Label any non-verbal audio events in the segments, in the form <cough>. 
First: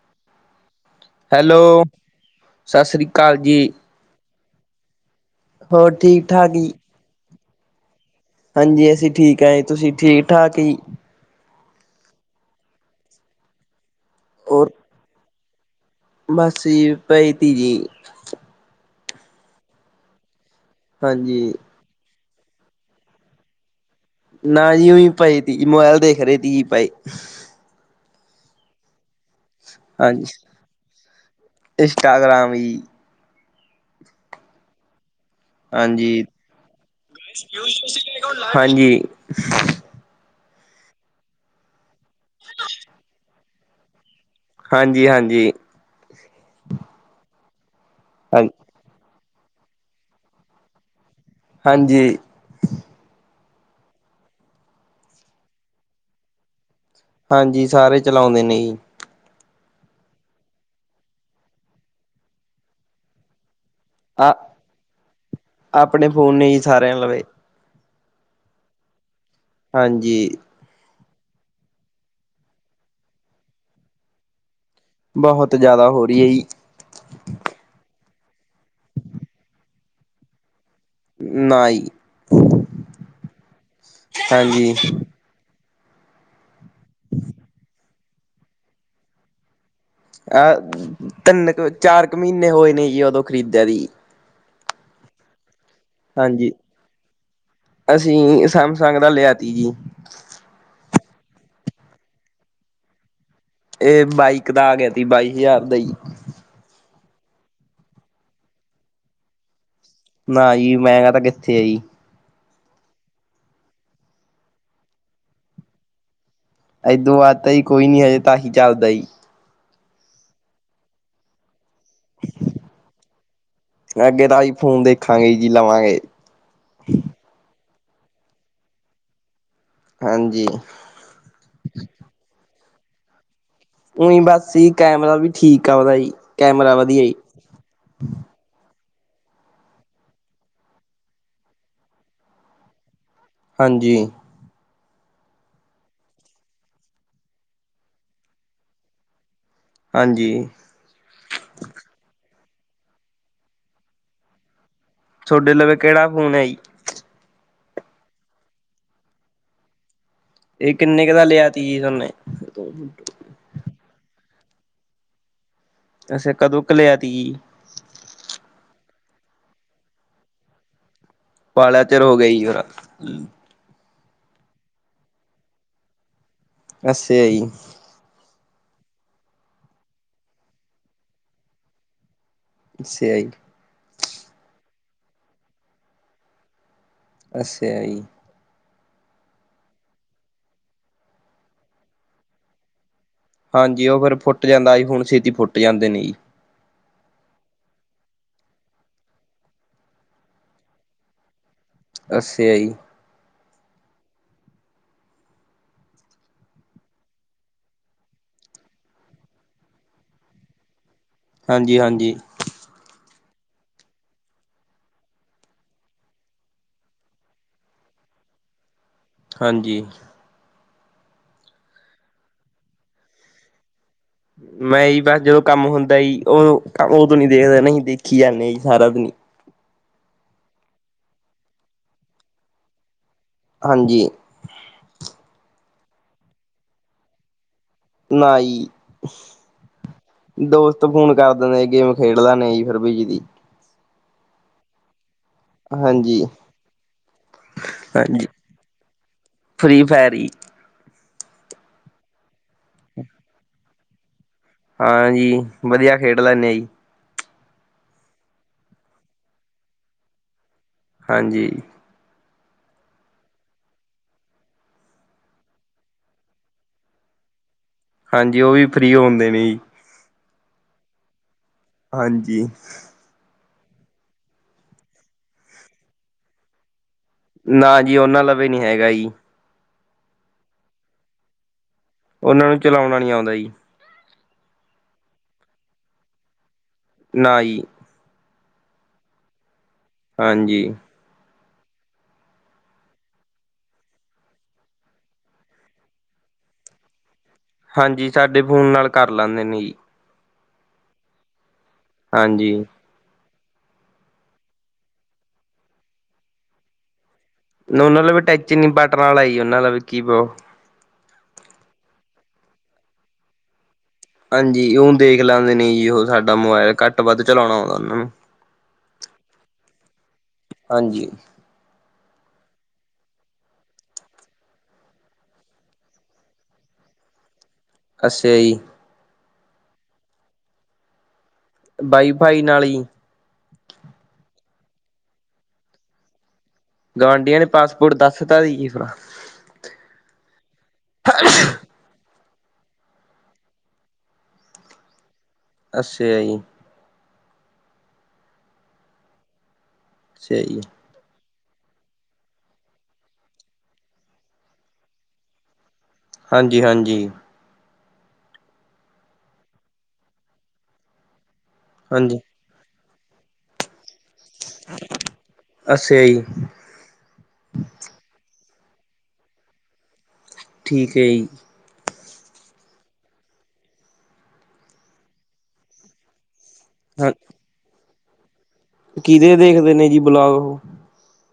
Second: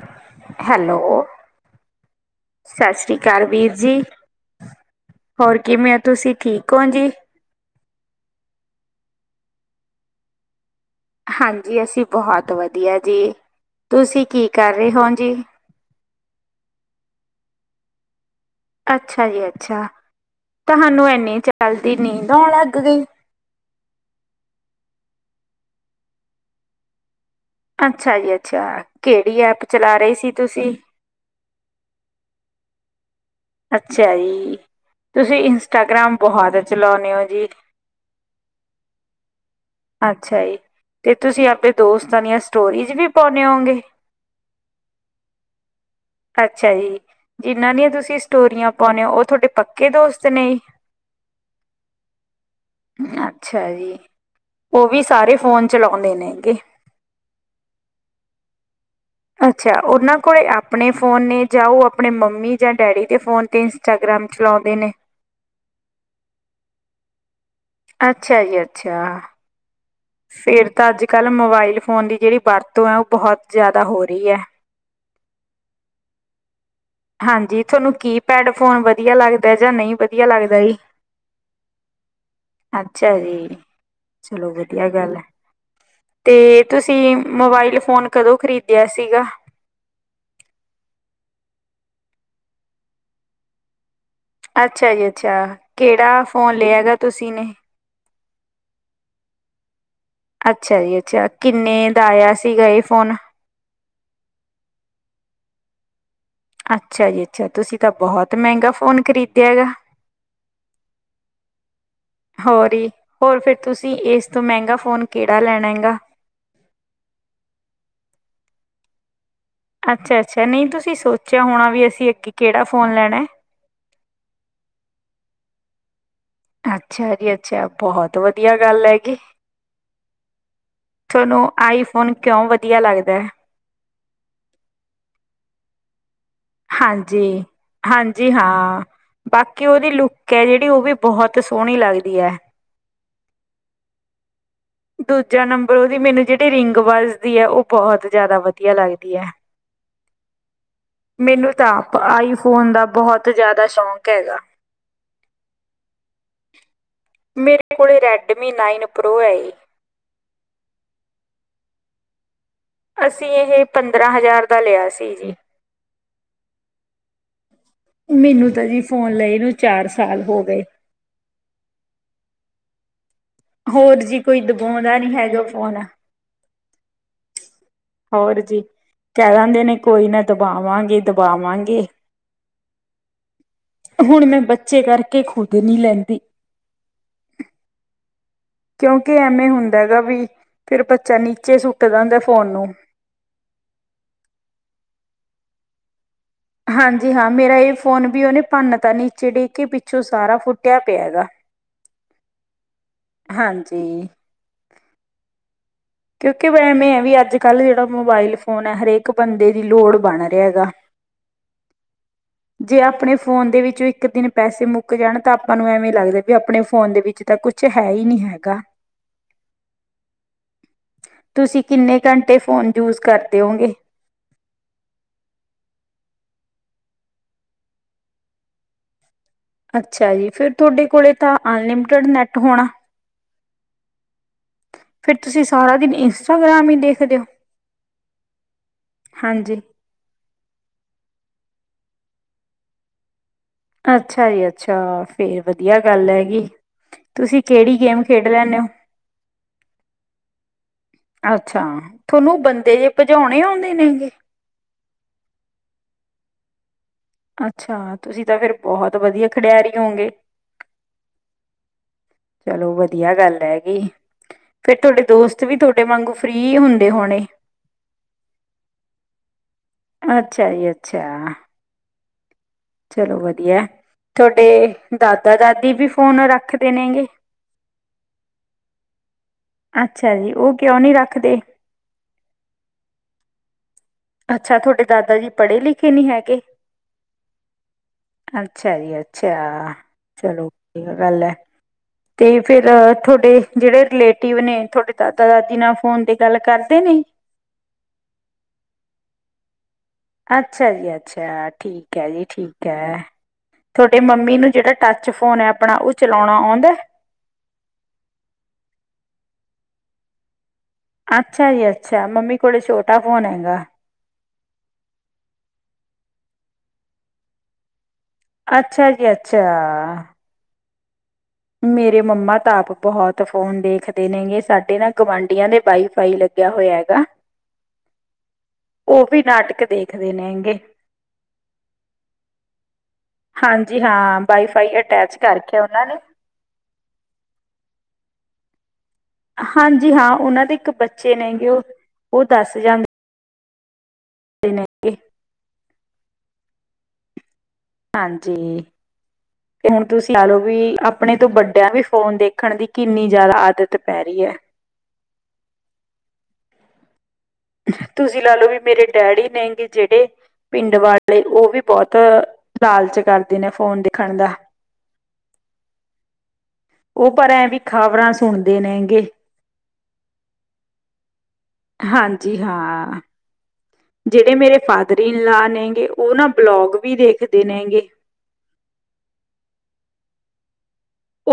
<inaudible> Hello hello, ਸਤਿ ਸ੍ਰੀ ਅਕਾਲ ਵੀਰ ਜੀ ਹੋਰ ਕਿਵੇਂ ਆ ਤੁਸੀਂ ਠੀਕ ਹੋ ਜੀ ਹਾਂਜੀ ਅਸੀਂ ਠੀਕ ਹਏਏ ਤੁਸੀਂ ਠੀਕ ਠਾਕ ਹੀ ਹਾਂਜੀ ਅਸੀਂ ਬਹੁਤ ਵਧੀਆ ਜੀ ਤੁਸੀਂ ਕੀ ਕਰ ਰਹੇ ਹੋ ਜੀ ਬਸ ਜ ਭਾਈ ਤੀਜੀ ਅੱਛਾ ਜੀ ਅੱਛਾ, ਤੁਹਾਨੁੰ ਐਨੀ ਹਾਂਜੀ। ਜਲਦੀ ਨੀਦ, ਨਾਉਣ ਲੱਗ ਗਏ। ਨਾ ਜੀ ਉਹੀ ਪਏ ਤੀ ਜੀ ਮੋਬਾਇਲ ਦੇਖ ਰਹੇ ਤੀ ਪਏ। ਅੱਛਾ ਜੀ ਅੱਛਾ ਕਿਹੜੀ ਐਪ, ਚਲਾ ਰਹੇ ਸੀ ਤੁਸੀਂ? ਇਨਸਟਾਗ੍ਰਾਮ ਜੀ ਅੱਛਾ ਜੀ, ਤੁਸੀਂ ਇੰਸਟਾਗ੍ਰਾਮ ਹਾਂਜੀ, ਬਹੁਤ ਚਲਾਨੇ ਹੋ ਜੀ ਹਾਂਜੀ। ਅੱਛਾ ਜੀ। ਤੇ ਤੁਸੀਂ ਆਪਣੇ ਦੋਸਤ, ਦੀ ਸਟੋਰੀਜ ਵੀ ਪਾਨੇ ਔ ਗੇ। ਹਾਂਜੀ-ਹਾਂਜੀ, ਜਿੰਨਾ ਦੀਆ ਤੁਸੀਂ, ਸਟੋਰੀਆਂ ਪਾਉਂਨੇ ਔ ਉ ਤੁਹਾਡੇ ਪੱਕੇ ਦੋਸਤ ਨੇ? ਹਾਂਜੀ, ਅੱਛਾ ਜੀ ਉਹ ਵੀ ਸਾਰੇ ਫੋਨ ਚਲਾਉਂਦੇ ਨੇ ਐ ਗੇ। ਹਾਂਜੀ ਸਾਰੇ ਚਲਾਉਂਦੇ ਨੇ ਜੀ, ਅੱਛਾ ਉਹਨਾਂ ਕੋਲੇ ਆਪਣੇ ਫੋਨ ਨੇ ਜਾਂ ਉਹ ਆਪਣੇ ਮੰਮੀ ਜਾਂ ਡੈਡੀ ਦੇ ਫੋਨ ਤੇ, ਇੰਸਟਾਗ੍ਰਾਮ ਆ ਚਲਾਉਂਦੇ ਨੇ ਆਪਣੇ ਫੋਨ ਹੀ ਸਾਰਿਆਂ ਲਵੇ, ਅੱਛਾ ਜੀ ਅੱਛਾ, ਹਾਂਜੀ, ਫਿਰ ਤਾਂ ਅੱਜ ਕੱਲ੍ਹ ਮੋਬਾਇਲ ਫੋਨ ਦੀ ਜਿਹੜੀ ਵਰਤੋਂ ਹੈ ਉਹ ਬਹੁਤ ਜ਼ਿਆਦਾ ਹੋ ਰਹੀ ਹੈ। ਬਹੁਤ ਜ਼ਿਆਦਾ ਹੋ ਰਹੀ ਹੈ ਜੀ, ਪੈਡ ਫੋਨ ਵਧੀਆ ਲੱਗਦਾ ਜਾਂ ਨਹੀਂ ਵਧੀਆ ਲੱਗਦਾ ਜੀ। ਨਾ ਈ, ਅੱਛਾ ਜੀ, ਚਲੋ ਹਾਂਜੀ। ਵਧੀਆ ਗੱਲ ਹੈ। ਤੇ ਤੁਸੀਂ ਮੋਬਾਇਲ ਫੋਨ ਕਦੋਂ ਖਰੀਦਿਆ ਸੀਗਾ? ਆ ਤਿੰਨ ਕੁ ਚਾਰ ਕੁ ਮਹੀਨੇ ਹੋਏ ਨੇ ਜੀ ਉਦੋਂ ਖ਼ਰੀਦਿਆ ਦੀ ਅੱਛਾ ਜੀ ਅੱਛਾ, ਕਿਹੜਾ ਹਾਂਜੀ ਫੋਨ ਲਿਆਗਾ ਤੁਸੀਂ ਨੇ? ਅਸੀਂ ਸੈਮਸੰਗ ਦਾ ਲਿਆ ਤੀ ਜੀ, ਅੱਛਾ ਜੀ ਅੱਛਾ ਕਿੰਨੇ ਦਾ ਆਇਆ ਸੀਗਾ ਇਹ ਫੋਨ? ਇਹ ਬਾਈ ਕੂ ਦਾ ਆ ਗਿਆ ਸੀ ਬਾਈ ਹਜ਼ਾਰ ਦਾ ਈ। ਅੱਛਾ ਜੀ ਅੱਛਾ ਤੁਸੀਂ ਤਾਂ ਬਹੁਤ ਮਹਿੰਗਾ ਫੋਨ ਖਰੀਦਿਆ ਏਗਾ। ਨਾ ਜੀ ਮਹਿੰਗਾ ਤਾਂ ਕਿੱਥੇ ਆ ਜੀ, ਹੋਰ ਹੀ ਹੋਰ ਫਿਰ ਤੁਸੀਂ ਇਸ ਤੋਂ ਮਹਿੰਗਾ ਫੋਨ ਕਿਹੜਾ ਲੈਣਾ ਗਾ। ਏਦੋਂ ਬਾਅਦ ਤਾਂ ਕੋਈ ਨੀ ਹਜੇ ਤਾਂ ਇਹੀ ਚੱਲਦਾ ਜੀ ਅੱਛਾ ਅੱਛਾ ਨਹੀਂ ਤੁਸੀਂ ਸੋਚਿਆ ਹੋਣਾ ਵੀ ਤੁਸੀਂ ਅੱਗੇ ਕਿਹੜਾ ਫੋਨ ਲੈਣਾ ਹੈ ਅੱਗੇ ਤਾਂ ਆਈ ਫੋਨ ਦੇਖਾਂਗੇ ਜੀ ਲਵਾਂਗੇ -ਅੱਛਾ ਜੀ ਅੱਛਾ। ਬਹੁਤ ਵਧੀਆ ਗੱਲ ਹੈਗੀ। ਹਾਂਜੀ। ਤੁਹਾਨੂੰ ਆਈਫੋਨ ਕਿਉਂ ਵਧੀਆ ਲੱਗਦਾ। ਓਇ ਬਸ ਹੀ ਕੈਮਰਾ ਵੀ ਠੀਕ ਆ ਉਹਦਾ ਜੀ। ਕੈਮਰਾ ਵਧੀਆ ਜੀ ਹਾਂਜੀ, ਹਾਂਜੀ ਹਾਂ। ਬਾਕੀ ਉਹਦੀ ਲੁੱਕ ਹੈ। ਜਿਹੜੀ ਉਹ ਵੀ ਬਹੁਤ ਸੋਹਣੀ ਲੱਗਦੀ ਹੈ। ਹਾਂਜੀ। ਦੂਜਾ ਨੰਬਰ ਉਹਦੀ ਮੈਨੂੰ ਜਿਹੜੀ ਰਿੰਗ ਵੱਜ਼ਦੀ ਹੈ ਉਹ ਬਹੁਤ ਜਿਆਦਾ ਵਧੀਆ ਲੱਗਦੀ ਹੈ। ਹਾਂਜੀ ਮੈਨੂੰ ਤਾਂ ਆਪ ਆਈ ਫੋਨ ਦਾ ਬਹੁਤ ਜ਼ਿਆਦਾ ਸ਼ੌਂਕ ਹੈਗਾ। ਤੁਹਾਡੇ ਲਵੇ ਕਿਹੜਾ ਫੋਨ ਹੈ ਜੀ। ਮੇਰੇ ਕੋਲ ਰੈਡਮੀ ਨਾਈਨ ਪ੍ਰੋ ਹੈ। ਇਹ ਕਿੰਨੇ ਕ ਦਾ ਲਿਆ ਤੀ ਜੀ ਸੋਨੇ। ਅਸੀਂ ਇਹ ਪੰ ਦਰਾਂ ਹਜ਼ਾਰ ਦਾ ਲਿਆ ਸੀ ਜੀ। ਅੱਛਾ ਕਦੋਂ ਕ ਲਿਆ ਤੀ ਜੀ ਮੈਨੂੰ ਤਾਂ ਜੀ ਫੋਨ ਲਈ ਨੂੰ ਚਾਰ ਸਾਲ ਹੋ ਗਏ। ਵਾਲਾ ਚਿਰ ਹੋ ਗਿਆ ਜੀ ਫਿਰ ਹੋਰ ਜੀ ਕੋਈ ਦਵਾਉਂਦਾ ਨੀ ਹੈਗਾ ਫੋਨ ਅੱਛਾ ਜੀ ਹੋਰ ਜੀ ਕਹਿ ਦਿੰਦੇ ਨੇ ਕੋਈ ਨਾ ਦਬਾਵਾਂਗੇ, ਦਬਾਵਾਂਗੇ। ਅੱਛਾ ਜੀ ਹੁਣ ਮੈਂ ਬੱਚੇ ਕਰਕੇ ਖੁਦ ਨਹੀਂ ਲੈਂਦੀ। ਅੱਛਾ ਜੀ। ਕਿਉਂਕਿ ਐਵੇਂ ਹੁੰਦਾ ਹੈਗਾ ਵੀ ਫਿਰ ਬੱਚਾ ਨੀਚੇ ਸੁੱਟਦਾ ਦਿੰਦਾ ਫੋਨ ਨੂੰ। ਹਾਂਜੀ ਉਹ ਫਿਰ ਫੁੱਟ ਜਾਂਦਾ ਜੀ ਆਈ ਫੋਨ ਛੇਤੀ ਫੁੱਟ ਜਾਂਦੇ ਨੇ ਜੀ। ਹਾਂਜੀ ਹਾਂ ਮੇਰਾ ਇਹ ਫੋਨ ਵੀ ਉਹਨੇ ਭੰਨ ਤਾਂ ਨੀਚੇ ਡਿੱਗ ਕੇ ਪਿੱਛੋਂ ਸਾਰਾ ਫੁੱਟਿਆ ਪਿਆ ਗਾ। ਅੱਛਾ ਜੀ <unintelligible> ਕਿਉਂਕਿ ਵਹਿਮ ਇਹ ਆ ਵੀ ਅੱਜ ਕੱਲ੍ਹ ਜਿਹੜਾ ਮੋਬਾਇਲ ਫੋਨ ਹੈ। ਹਰੇਕ ਬੰਦੇ ਦੀ ਲੋੜ ਬਣ ਰਿਹਾ ਗਾ ਹਾਂਜੀ, ਹਾਂਜੀ। ਫੋਨ ਦੇ ਵਿੱਚ ਇੱਕ ਦਿਨ ਪੈਸੇ ਮੁੱਕ ਜਾਣ ਤਾਂ ਆਪਾਂ ਨੂੰ ਐਵੇਂ ਲੱਗਦਾ ਵੀ ਆਪਣੇ ਫੋਨ ਦੇ ਵਿੱਚ ਤਾਂ ਕੁਛ ਹੈ ਹੀ ਨਹੀਂ ਹੈਗਾ। ਹਾਂਜੀ। ਤੁਸੀਂ ਕਿੰਨੇ ਘੰਟੇ ਫੋਨ ਯੂਜ ਕਰਦੇ ਹੋਗੇ। ਮੈਂ ਜੀ ਬਸ ਜਦੋਂ ਕੰਮ ਹੁੰਦਾ ਸੀ ਉਹ, ਉਹ ਤੂੰ ਨੀ ਦੇਖਦਾ ਨਹੀਂ ਦੇਖੀ ਜਾਣੇ ਆ ਜੀ ਸਾਰਾ ਦਿਨ। ਅੱਛਾ ਜੀ ਫਿਰ ਤੁਹਾਡੇ ਕੋਲ ਤਾਂ ਅਨਲਿਮਟਿਡ ਨੈਟ ਹੋਣਾ। ਹਾਂਜੀ। ਫਿਰ ਤੁਸੀਂ ਸਾਰਾ ਦਿਨ ਇੰਸਟਾਗ੍ਰਾਮ ਹੀ ਦੇਖਦੇ ਹੋ। ਨਾ ਜੀ ਹਾਂਜੀ। ਦੋਸਤ ਫ਼ੋਨ ਕਰ ਦਿੰਦੇ ਗੇਮ ਖੇਡ ਲਿਆ ਨੇ ਫਿਰ ਵਿਚ ਦੀ ਅੱਛਾ ਜੀ, ਅੱਛਾ। ਫੇਰ ਵਧੀਆ ਗੱਲ ਹਾਂਜੀ ਹੈਗੀ, ਤੁਸੀਂ ਕਿਹੜੀ ਗੇਮ ਹਾਂਜੀ ਖੇਡ ਲੈਂਦੇ ਹੋ। ਫ੍ਰੀ ਫਾਇਰ ਜੀ ਅੱਛਾ ਥਹਾਨੂੰ ਬੰਦੇ ਜੇ ਭਜਾਉਣੇ ਆਉਂਦੇ ਨੇਗੇ। ਹਾਂਜੀ ਵਧੀਆ ਖੇਡ ਲੈਂਦੇੇ ਆਂ ਜੀ। ਅੱਛਾ ਤੁਸੀਂ ਤਾਂ ਫਿਰ ਬਹੁਤ ਵਧੀਆ ਖਿਡਾਰੀ ਹੋਂਗੇ। ਹਾਂਜੀ, ਚਲੋ ਵਧੀਆ ਗੱਲ ਹੈਗੀ ਫੇਰ ਤੁਹਾਡੇ ਦੋਸਤ ਵੀ ਤੁਹਾਡੇ ਵਾਂਗੂ ਫ੍ਰੀ ਹੁੰਦੇ ਹੋਣੇ। ਹਾਂਜੀ ਉਹ ਵੀ ਫ੍ਰੀ ਓ ਹੁੰਦੇ ਨੇ ਜੀ। ਅੱਛਾ ਜੀ, ਅੱਛਾ। ਹਾਂਜੀ, ਚਲੋ ਵਧੀਆ ਤੁਹਾਡੇ ਦਾਦਾ- ਦਾਦੀ ਵੀ ਫੋਨ ਰੱਖਦੇ ਨੇਗੇ। ਨਾ ਜੀ ਉਹਨਾਂ ਲਵੇ ਨੀ ਹੈਗਾ ਜੀ। ਅੱਛਾ ਜੀ ਉਹ ਕਿਉਂ ਨਹੀਂ ਰੱਖਦੇ। ਉਹਨਾਂ ਨੂੰ ਚਲਾਉਣਾ ਨੀ ਆਉਂਦਾ ਜੀ। ਅੱਛਾ ਤੁਹਾਡੇ ਦਾਦਾ ਜੀ ਪੜ੍ਹੇ ਲਿਖੇ ਨਹੀਂ ਹੈਗੇ। ਨਾ ਈ। ਅੱਛਾ ਜੀ, ਅੱਛਾ। ਚਲੋ ਹਾਂਜੀ ਵਧੀਆ ਗੱਲ ਐ। ਤੇ ਫਿਰ ਤੁਹਾਡੇ ਜਿਹੜੇ ਰਿਲੇਟਿਵ ਨੇ ਤੁਹਾਡੇ ਦਾਦਾ -ਦਾਦੀ ਨਾਲ ਫੋਨ ਤੇ ਗੱਲ ਕਰਦੇ ਨੇ। ਹਾਂਜੀ, ਸਾਡੇ ਫੋਨ ਨਾਲ ਕਰ ਲੈਂਦੇ ਨੇ ਜੀ। ਅੱਛਾ ਜੀ, ਅੱਛਾ। ਠੀਕ ਹੈ ਜੀ, ਹਾਂਜੀ ਠੀਕ ਹੈ। ਤੁਹਾਡੇ ਮੰਮੀ ਨੂੰ ਜਿਹੜਾ ਟਚ ਫੋਨ ਹੈ ਆਪਣਾ ਉਹ ਚਲਾਉਣਾ ਆਉਂਦਾ। ਉਹਨਾਂ ਕੋਲ ਟੱਚ ਨੀ ਬਟਨ ਵਾਲਾ ਆ ਹੀ ਉਹਨਾਂ ਦਾ ਵੀ ਕੀ ਬੋ ਅੱਛਾ ਜੀ, ਅੱਛਾ ਮੰਮੀ ਕੋਲੇ ਛੋਟਾ ਫੋਨ ਹੈਗਾ। ਹਾਂਜੀ ਉਹ ਦੇਖ ਲੈਂਦੇ ਨੇ ਜੀ ਉਹ ਸਾਡਾ ਮੋਬਾਇਲ ਘੱਟ ਵੱਧ ਚਲਾਉਣਾ ਆਉਂਦਾ ਉਹਨਾਂ ਨੂੰ ਅੱਛਾ ਜੀ, ਅੱਛਾ। ਹਾਂਜੀ, ਮੇਰੇ ਮੰਮਾ ਤਾ ਆਪ ਬਹੁਤ ਫੋਨ ਦੇਖਦੇ ਨੇਗੇ, ਸਾਡੇ ਨਾ ਗੁਵਾਂਢੀਆਂ ਦੇ ਵਾਈਫਾਈ ਲਗਿਆ ਹੋਇਆ ਹੈਗਾ। ਅੱਛਿਆ ਜੀ। ਉਹ ਵੀ ਨਾਟਕ ਦੇਖਦੇ ਨੇ ਹੈਗੇ। ਵਾਈ ਫਾਈ ਨਾਲ ਜੀ ਫਾਈ ਅਟੈਚ ਕਰ ਰਖਿਐ ਉਹਨਾਂ ਨੇ ਗੁਆਂਢੀਆਂ ਨੇ ਪਾਸਵਰਡ ਦੱਸਤਾ ਸੀ ਥੋਨੂੰ। ਹਾਂਜੀ ਹਾਂ ਉਹਨਾਂ ਦੇ ਇੱਕ ਬੱਚੇ ਨੇਗੇ ਉਹ ਉਹ ਦੱਸ ਜਾਂਦੇ <unintelligible> ਅੱਛਿਆ ਜੀ। ਹਾਂਜੀ, ਤੇ ਹੁਣ ਤੁਸੀਂ ਲਾ ਲਓ ਅੱਛਾ ਵੀ ਜੀ ਆਪਣੇ ਤੋਂ ਵੱਡੇ ਵਡਿਆਂ ਨੂੰ ਵੀ ਫ਼ੋਨ ਦੇਖਣ ਦੀ ਕਿੰਨੀ ਜ਼ਿਆਦਾ ਆਦਤ ਪੈ ਰਹੀ ਐ। ਹਾਂਜੀ -ਹਾਂਜੀ। ਤੁਸੀਂ ਲਾ ਲਓ ਵੀ ਮੇਰੇ ਡੈਡੀ ਨੇਗੇ ਜਿਹੜੇ ਪਿੰਡ ਵਾਲੇ ਉਹ ਵੀ ਬਹੁਤ ਹਾਂਜੀ ਲਾਲਚ ਕਰਦੇ ਨੇ ਫੋਨ ਦੇ ਖਣ ਦਾ ਅੱਛਾ ਜੀ ਉਹ ਪਰ ਵੀ ਖ਼ਬਰਾਂ ਸੁਣ ਦੇ ਨੇਗੇ ਹੈਗੇ। ਠੀਕ ਹੈ ਜੀ। ਹਾਂਜੀ ਹਾਂ ਜਿਹੜੇ ਮੇਰੇ ਫਾਦਰ-ਇਨ-ਲਾ ਨੇਗੇ ਉਹ ਨਾਂ ਬਲੋਗ ਵੀ ਹਾਂ ਦੇਖਦੇ ਨੇ ਹੈਗੇ। ਕਿਹਦੇ ਦੇਖਦੇ ਨੇ ਜੀ ਵਲੋਗ ਉਹ।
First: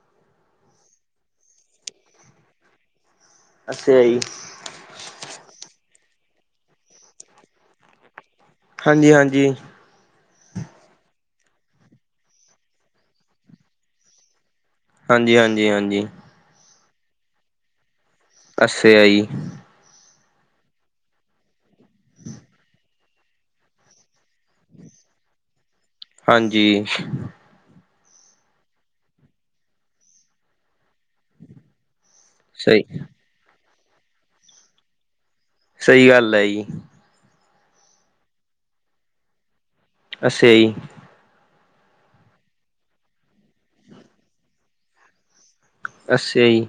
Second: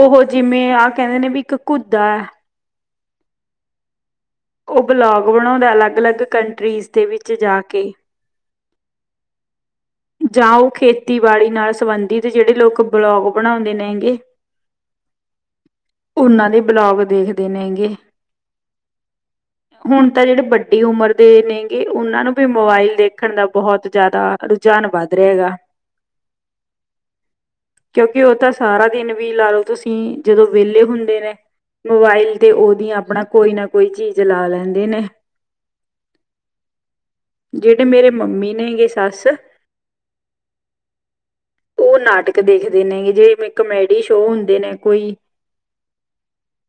ਉਹ ਜਿਵੇਂ ਆਹ ਕਹਿੰਦੇ ਨੇ ਵੀ ਇੱਕ ਕੁੱਦਾ ਹੈ। ਅੱਛਾ ਜੀ। ਉਹ ਬਲੌਗ ਬਣਾਉਂਦਾ ਅਲੱਗ-ਅਲੱਗ ਕੰਟਰੀਜ਼ ਦੇ ਵਿੱਚ ਜਾ ਕੇ। ਹਾਂਜੀ-ਹਾਂਜੀ ਵਾਲੀ ਨਾਲ ਸੰਬੰਧਿਤ ਜਿਹੜੇ ਲੋਕ ਬਲੋਗ ਬਣਾਉਂਦੇ ਨੇ ਹੈਗੇ। ਹਾਂਜੀ-ਹਾਂਜੀ, ਹਾਂਜੀ ਦੇ ਬਲੋਗ ਦੇਖਦੇ ਨੇ ਹੈਗੇ। ਅੱਛਾ ਜੀ। ਤਾਂ ਜਿਹੜੇ ਵੱਡੀ ਉਮਰ ਦੇ ਨੇਗੇ ਉਹਨਾਂ ਨੂੰ ਵੀ ਮੋਬਾਇਲ ਦੇਖਣ ਦਾ ਬਹੁਤ ਜਾਦਾ ਰੁ ਜਾਣ ਵੱਧ ਰਹੇਗਾ। ਹਾਂਜੀ। ਕਿਉਂਕਿ ਉਹ ਤਾਂ ਸਾਰਾ ਦਿਨ ਵੀ ਲਾ ਲਓ ਤੁਸੀਂ ਜਦੋਂ ਵਿਹਲੇ ਹੁੰਦੇ ਨੇ ਮੋਬਾਇਲ ਤੇ ਸਹੀ ਉਹਦੀ ਆਪਣਾ ਕੋਈ ਨਾ ਕੋਈ ਚੀਜ਼ ਲਾ ਲੈਂਦੇ ਨੇ। ਸਹੀ ਗੱਲ ਹੈ ਜੀ। ਜਿਹੜੇ ਮੇਰੇ ਮੰਮੀ ਨੇਗੇ ਸੱਸ ਅੱਛਾ ਜੀ। ਉਹ ਨਾਟਕ ਦੇਖਦੇ ਨੇ ਜੇ ਕਮੇਡੀ ਸ਼ੋਅ ਹੁੰਦੇ ਨੇ ਕੋਈ ਅੱਛਾ ਜੀ।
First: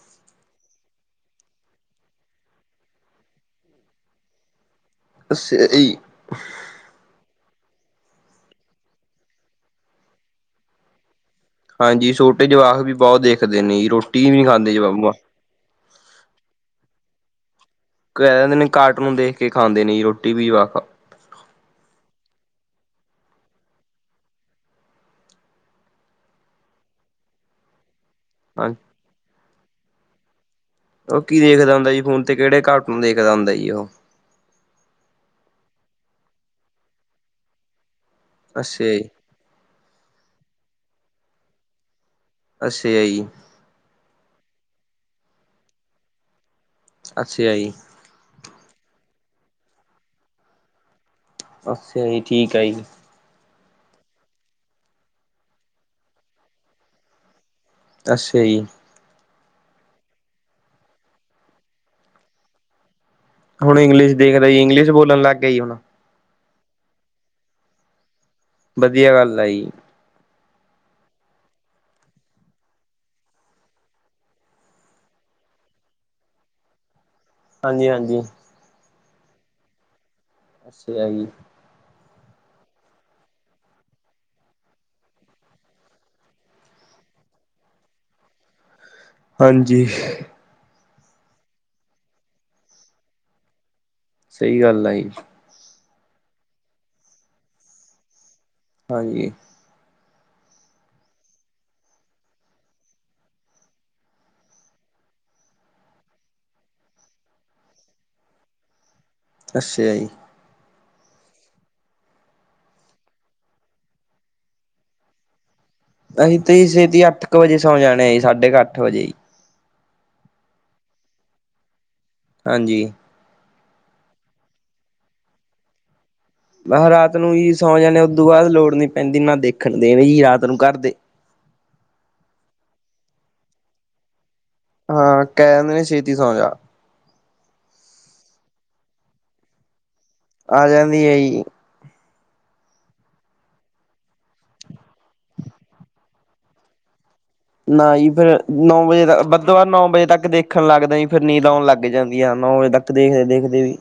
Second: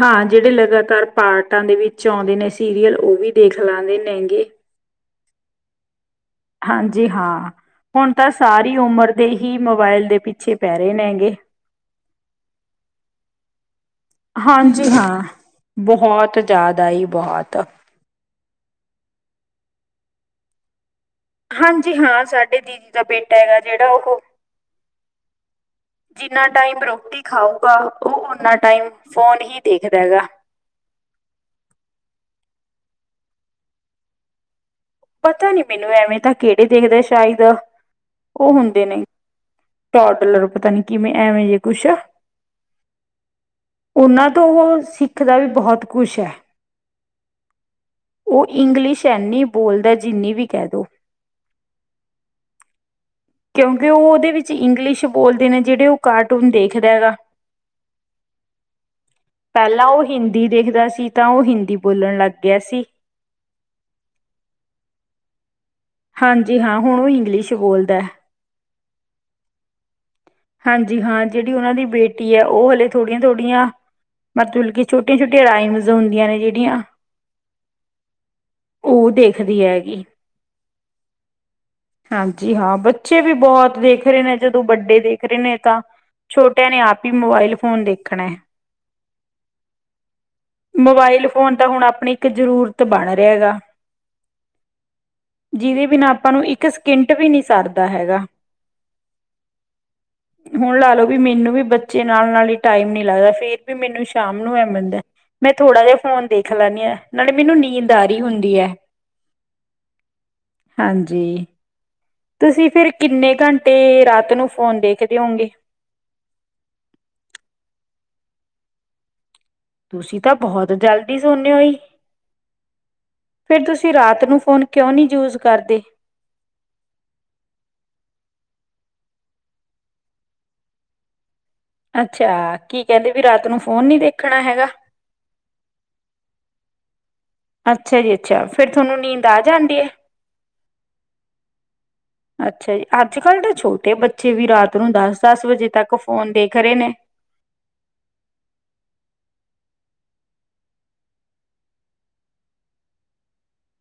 ਹਾਂ ਜਿਹੜੇ ਲਗਾਤਾਰ ਪਾਰਟਾਂ ਦੇ ਵਿੱਚ ਆਉਂਦੇ ਨੇ ਸੀਰੀਅਲ ਉਹ ਵੀ ਦੇਖ ਲਾਂਦੇ ਨੇ ਹੈਗੇ। ਅੱੱਸ ਈ। ਹਾਂ ਹੁਣ ਤਾਂ ਸਾਰੀ ਉਮਰ ਦੇ ਹੀ ਮੋਬਾਇਲ ਦੇ ਪਿੱਛੇ ਪੈ ਰਹੇ ਨੇ ਹੈਗੇ। ਹਾਂਜੀ ਛੋਟੇ ਜਵਾਕ ਵੀ ਬਹੁਤ ਦੇਖਦੇ ਨੇ ਰੋ ਹਾਂਜੀ ਹਾਂ। ਬਹੁਤ ਜ਼ਿਆਦਾ ਈ ਬਹੁਤ। ਕਹਿ ਦਿੰਦੇ ਨੇ ਕਾਰਟੂਨ ਦੇਖ ਕੇ ਖਾਂਦੇ ਨੇ ਰੋਟੀ ਵੀ ਵਾ ਹਾਂਜੀ ਹਾਂ ਸਾਡੇ ਦੀਦੀ ਦਾ ਬੇਟਾ ਹੈਗਾ ਜਿਹੜਾ ਉਹ ਜਿੰਨਾ ਟਾਈਮ ਰੋਟੀ ਖਾਊਗਾ ਉਹ ਓਨਾ ਹਾਂ ਟਾਈਮ ਫੋਨ ਹੀ ਦੇਖਦਾ ਹੈਗਾ। ਉਹ ਕੀ ਦੇਖਦਾ ਹੁੰਦਾ ਜੀ ਫੋਨ ਤੇ ਕਿਹੜੇ ਕਾਕੁਨ ਦੇਖਦਾ ਹੁੰਦਾ ਜੀ ਉਹ। ਪਤਾ ਨੀ ਮੈਨੂੰ ਐਵੇਂ ਤਾਂ ਕਿਹੜੇ ਦੇਖਦੇ ਸ਼ਾਇਦ ਉਹ ਅੱਛਾ ਹੁੰਦੇ ਨੇ। ਜੀ ਟੌਟਲਰ ਪਤਾ ਨੀ ਕਿਵੇਂ, ਐਵੇਂ ਜੇ ਕੁੱਛ ਅਸ ਆਈ ਤੋਂ ਉਹ ਸਿੱਖ ਦਾ ਵੀ, ਬਹੁਤ ਕੁਛ ਹੈ। ਅੱਛਾ ਜੀ‌ ਉਹ ਇੰਗਲਿਸ਼ ਹੈਨੀ ਬੋਲਦਾ, ਜਿੰਨੀ ਵੀ ਕਹਿ ਦਿਉ ਅੱਛਾ ਜੀ, ਠੀਕ ਆ ਜੀ। ਕਿਉਂਕਿ ਉਹ, ਉਹਦੇ ਵਿੱਚ ਇੰਗਲਿਸ਼ ਬੋਲਦੇ ਨੇ, ਜਿਹੜੇ ਉਹ ਕਾਰਟੂਨ ਦੇਖਦਾ ਹੈਗਾ। ਅੱਸਾ਼ ਜੀ। ਪਹਿਲਾਂ ਉਹ ਹਿੰਦੀ ਦੇਖਦਾ ਸੀ ਤਾਂ, ਉਹ ਹਿੰਦੀ ਬੋਲਣ ਲੱਗ ਗਿਆ ਸੀ। ਹੁਣ ਇੰਗਲਿਸ਼ ਦੇਖਦਾ ਹੈ, ਇੰਗਲੀਸ਼ ਬੋਲਣ ਲੱਗ ਗਿਆਈ ਹੁਣ। ਹਾਂਜੀ। ਹਾਂ, ਹੁਣ ਉਹ ਇੰਗਲਿਸ਼ ਬੋਲਦਾ। ਵਧੀਆ ਗੱਲ ਆ ਜੀ। ਹਾਂਜੀ ਹਾਂ, ਜਿਹੜੀ ਉਹਨਾਂ ਦੀ ਬੇਟੀ ਹੈ, ਉਹ ਹਲੇ ਥੋੜੀਆਂ ਥੋੜੀਆਂ ਮਤਲਬ ਕਿ, ਛੋਟੀਆਂ -ਛੋਟੀਆਂ ਰਾਈਮਸ ਹੁੰਦੀਆਂ ਨੇ, ਜਿਹੜੀਆਂ ਹਾਂਜੀ। ਹਾਂਜੀ। ਉਹ ਦੇਖਦੀ ਹੈਗੀ। ਅੱਛਾ ਹੈ ਜੀ। ਹਾਂਜੀ ਹਾਂ, ਬੱਚੇ ਵੀ ਬਹੁਤ ਦੇਖ ਰਹੇ ਨੇ, ਜਦੋਂ ਵੱਡੇ ਦੇ ਦੇਖ ਰਹੇ ਨੇ ਤਾਂ, ਛੋਟਿਆਂ ਨੇ ਆਪ ਹੀ ਮੋਬਾਇਲ ਫੋਨ ਦੇਖਣਾ ਹੈ ਹਾਂਜੀ। ਮੋਬਾਇਲ ਫੋਨ ਤਾਂ, ਹੁਣ ਆਪਣੀ ਇੱਕ ਜਰੂਰਤ ਬਣ ਰਿਹਾ ਗਾ। ਸਹੀ ਗੱਲ ਆ ਈ। ਬਿਨਾਂ ਆਪਾਂ ਨੂੰ, ਇੱਕ ਸਕਿੰਟ ਵੀ ਨੀ ਸਰਦਾ ਹੈਗਾ। ਹਾਂਜੀ। ਹੁਣ ਲਾ ਲਓ ਵੀ, ਮੈਨੂੰ ਵੀ ਬੱਚੇ ਨਾਲ- ਨਾਲ ਹੀ ਟਾਈਮ ਨੀ ਲੱਗਦਾ ਫੇਰ ਵੀ, ਮੈਨੂੰ ਸ਼ਾਮ ਨੂੰ ਐ ਮਿਲਦਾ, ਮੈਂ ਥੋੜਾ ਜਿਹਾ ਫੋਨ ਦੇਖ ਲੈਂਦੀ ਆ ਨਾਲੇ ਮੈਨੂੰ ਨੀਂਦ ਆਰੀ ਹੁੰਦੀ ਹੈ। ਅੱਸ਼ਆਜੀ। ਹਾਂਜੀ। ਤੁਸੀਂ, ਫੇਰ ਕਿੰਨੇ ਘੰਟੇ ਰਾਤ ਨੂੰ, ਫੋਨ ਦੇਖਦੇ ਓਗੇ? ਅਸੀਂ ਤੇ ਸੇਤੀ ਅੱਠ ਕੁ ਵਜੇ ਸੌ ਜਾਣੇ ਜੀ, ਸਾਢੇ ਕੁ ਅੱਠ ਵਜੇ ਹੀ। ਤੁਸੀਂ ਤਾਂ, ਬਹੁਤ ਜਲਦੀ ਸੋਨੇ ਹੋ ਜੀ। ਹਾਂਜੀ। ਫੇਰ, ਤੁਸੀਂ ਰਾਤ ਨੂੰ ਫ਼ੋਨ ਕਿਉਂ ਨਹੀਂ ਯੂਜ ਕਰਦੇ। ਮੈਂ, ਕਿਹਾ ਰਾਤ ਨੂੰ ਜੀ ਸੌ ਜਾਂਦੇ, ਉਦੋਂ ਬਾਅਦ ਲੋੜ ਨੀ ਪੈਂਦੀ, ਮੈਂ ਦੇਖਣ ਦੇਵੇ ਜੀ ਰਾਤ ਨੂੰ ਘਦੇ ਅੱਛਾ। ਕੀ ਕਹਿੰਦੇ ਵੀ ਰਾਤ ਨੂੰ ਫੋਨ ਨੀ ਦੇਖ ਹਾਂ, ਕਹਿ ਦੇਂਦੇ ਨੇ ਛੇਤੀ ਸੌਂ ਜਾ। ਅੱਛਾ ਜੀ। ਅੱਛਾ ਫੇਰ, ਥੋਨੂੰ ਨੀਂਦ ਆ ਜਾਂਦੀ ਹੈ। ਆ ਜਾਂਦੀ ਹਾਈ। ਅੱਛਾ ਜੀ। ਅੱਜ- ਕੱਲ੍ਹ ਤੇ ਛੋਟੇ ਬੱਚੇ ਵੀ ਰਾਤ ਨੂੰ, ਦੱਸ ਦੱਸ ਵਜੇ ਤੱਕ, ਫੋਨ ਦੇਖ ਰਹੇ ਨੇ। ਨਾ, ਜੀ ਫੇਰ ਨੌ ਵਜੇ ਤ, ਵੱਧੋ ਵੱਧ ਨੌ ਵਜੇ ਤੱਕ ਦੇਖਣ ਲੱਗਦਾ, ਫੇਰ ਨੀਂਦ ਆਉਣ ਲੱਗ ਜਾਂਦੀ ਆ, ਨੌ ਵਜੇ ਤੱਕ ਦੇਖਦੇ- ਦੇਖਦੇ ਵੀ।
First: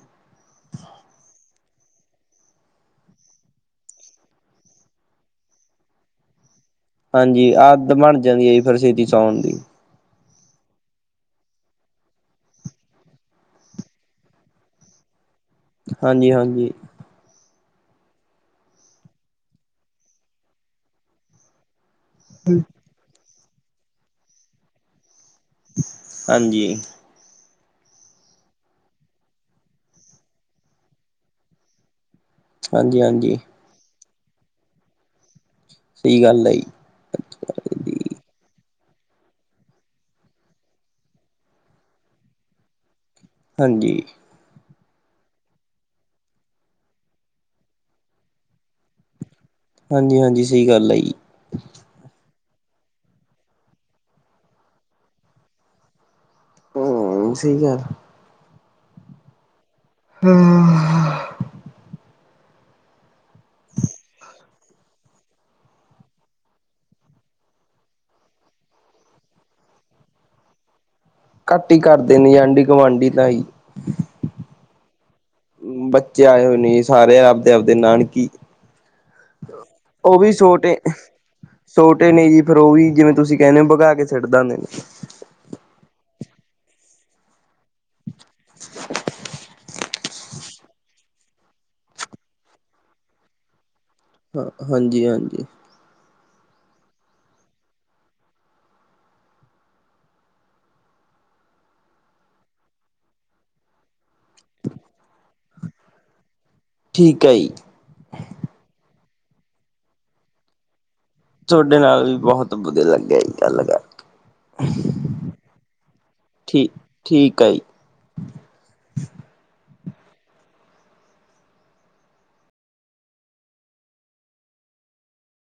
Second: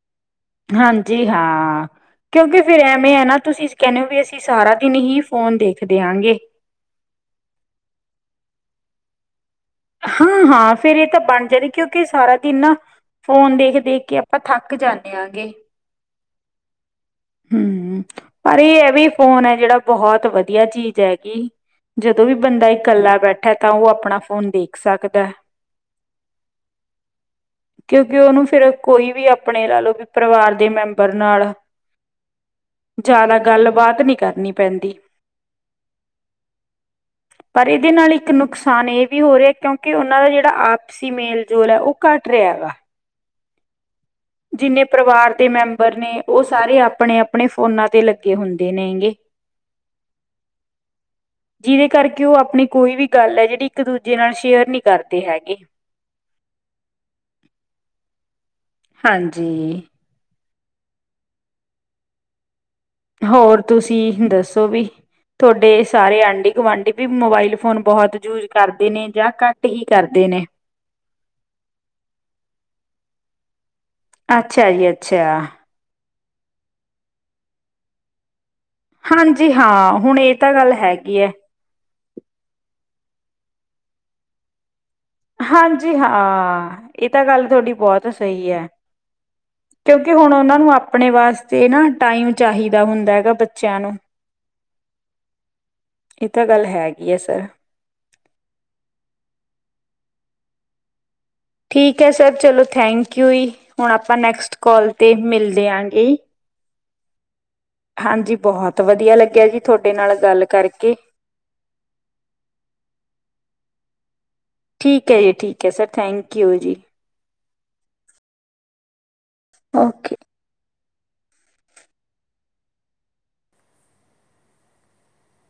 ਹਾਂਜੀ ਹਾਂ ਕਿਉਂਕਿ ਫੇਰ ਐਵੇਂ ਆ ਨਾ, ਤੁਸੀਂ ਕਹਿੰਦੇ ਹੋ ਵੀ, ਅਸੀਂ ਸਾਰਾ ਦਿਨ ਹੀ ਫੋਨ ਦੇਖਦੇ ਆਂਗੇ। ਹਾਂਜੀ। ਆਦਤ ਬਣ ਜਾਂਦੀ ਹੈ ਜੀ। ਫੇਰ ਛੇਤੀ ਸੌਣ ਦੀ। ਹਾਂ, ਹਾਂ ਫੇਰ, ਇਹ ਤਾਂ ਬਣ ਜਾਂਦੀ, ਕਿਉਂਕਿ ਸਾਰਾ ਦਿਨ ਨਾ ਫੋਨ ਦੇਖ- ਦੇਖ ਕੇ ਆਪਾਂ ਥੱਕ ਜਾਂਦੇ ਹਾਂਗੇ। ਹਾਂਜੀ, ਹਾਂਜੀ। ਹੂੰ, ਪਰ ਇਹ ਇਹ ਵੀ ਫੋਨ ਹੈ, ਜਿਹੜਾ ਬਹੁਤ ਵਧੀਆ ਚੀਜ਼ ਹੈਗੀ। ਜਦੋਂ ਵੀ ਬੰਦਾ ਇਕੱਲਾ ਬੈਠਾ ਹੈ, ਤਾਂ ਉਹ ਆਪਣਾ ਫੋਨ ਦੇਖ ਸਕਦਾ ਐ। ਹਾਂਜੀ। ਕਿਉਂਕਿ ਉਹਨੂੰ ਫਿਰ ਕੋਈ ਵੀ ਆਪਣੇ ਲਾ ਲਓ ਵੀ ਪਰਿਵਾਰ ਦੇ ਮੈਂਬਰ ਨਾਲ ਹਾਂਜੀ ਹਾਂਜੀ ਜ਼ਿਆਦਾ ਗੱਲਬਾਤ ਨੀਂ ਕਰਨੀ ਪੈਂਦੀ। ਸਹੀ ਗੱਲ ਹੈ ਜੀ ਪਰ ਇਹਦੇ ਨਾਲ ਇੱਕ ਨੁਕਸ ਨੁਕਸਾਨ ਇਹ ਵੀ ਹੋ ਰਿਹਾ ਕਿਉਂਕਿ ਉਹਨਾਂ ਦਾ ਜਿਹੜਾ ਆਪਸੀ ਮੇਲ ਜੋਲ ਐ ਉਹ ਘੱਟ ਰਿਹਾ ਗਾ। ਹਾਂਜੀ। ਜਿੰਨੇ ਪਰਿਵਾਰ ਦੇ ਮੈਂਬਰ ਨੇ ਉਹ ਸਾਰੇ ਆਪਣੇ-ਆਪਣੇ ਫੋਨਾਂ ਤੇ ਲੱਗੇ ਹੁੰਦੇ ਨੇਗੇ। ਹਾਂਜੀ, ਹਾਂਜੀ। ਸਹੀ ਗੱਲ ਐ ਜੀ। ਜਿਹਦੇ ਕਰਕੇ ਉਹ ਆਪਣੀ ਕੋਈ ਵੀ ਗੱਲ ਐ, ਜਿਹੜੀ ਇੱਕ ਦੂਜੇ ਨਾਲ ਸ਼ੇਅਰ ਨੀ ਕਰਦੇ ਹੈਗੇ। ਹਂ ਸਹੀ ਗੱਲ। ਹਾਂਜੀ। ਹਂ <unintelligible> ਹੋਰ ਤੁਸੀਂ ਦੱਸੋ ਵੀ ਤੁਹਾਡੇ ਸਾਰੇ ਆਂਢੀ-ਗੁਆਂਢੀ ਵੀ ਮੋਬਾਈਲ ਫੋਨ ਬਹੁਤ ਯੂਜ ਕਰਦੇ ਨੇਂ ਜਾਂ ਘੱਟ ਹੀ ਕਰਦੇ ਨੇਂ। ਘੱਟ ਹੀ ਕਰਦੇ ਨੇ ਆਂਢੀ, ਗੁਆਂਢੀ ਤਾਂ ਹੀ। ਅੱਛਾ ਜੀ। ਅੱਛਾ। ਆ ਹੋ ਨੀ ਸਾਰੇ ਆਪਦੇ, ਆਪਦੇ ਨਾਨਕੀ ਹਾਂਜੀ ਹਾਂ ਉਹ ਹੁਣ ਵੀ ਇਹ ਤਾਂ ਗੱਲ ਛੋਟੇ, ਹੈਗੀ ਹੈ <unintelligible> ਛੋਟੇ ਨੇਂ ਜੀ ਫਿਰ ਉਹ ਵੀ ਜਿਵੇਂ ਤੁਸੀਂ ਕਹਿੰਦੇ ਹੋ ਭਗਾ ਕੇ ਛਡ ਦਾ ਉਣੇ। ਹਾਂਜੀ ਹਾਂ। ਇਹ ਤਾਂ ਗੱਲ ਤੁਥਹਡੀ ਬਹੁਤ ਸਹੀ ਐ। ਕਿਉਂਕਿ ਹੁਣ ਉਹਨਾਂ ਨੂੰ ਆਪਣੇ ਵਾਸਤੇ ਨਾ ਟਾਈਮ ਚਾਹੀਦਾ ਹੁੰਦਾ ਹੈਗਾ ਬੱਚਿਆਂ ਨੂੰ। ਹਾਂ ਹਾਂਜੀ, ਹਾਂਜੀ। ਇਹ ਤਾਂ ਗੱਲ ਹੈਗੀ ਆ ਸਰ। ਠੀਕ ਹੈ। ਸਰ ਚਲੋ ਥੈਂਕ ਯੂ ਜੀ ਹੁਣ ਆਪਾਂ ਨੈਕਸਟ ਕਾਲ ਮਿਲਦੇ ਆਗੇ ਜੀ। ਠੀਕ ਹੈ ਜੀ। ਹਾਂਜੀ। ਬਹੁਤ ਵਧੀਆ ਲੱਗਿਆ ਜੀ। ਤੁਹਡੇ ਨਾਲ ਗੱਲ ਕਰਕੇ। ਤੁਹਾਡੇ ਨਾਲ ਵੀ ਬਹੁਤ ਵਧੀਆ ਲੱਗਿਆ ਜੀ ਗੱਲ ਕਰਕੇ, ਠੀਕ ਹੈ ਜੀ ਠੀਕ ਹੈ ਸਰ ਥੈਂਕ ਯੂ ਠੀਕ, ਜੀ ਠੀਕ ਆ ਜੀ। ਓਕੇ।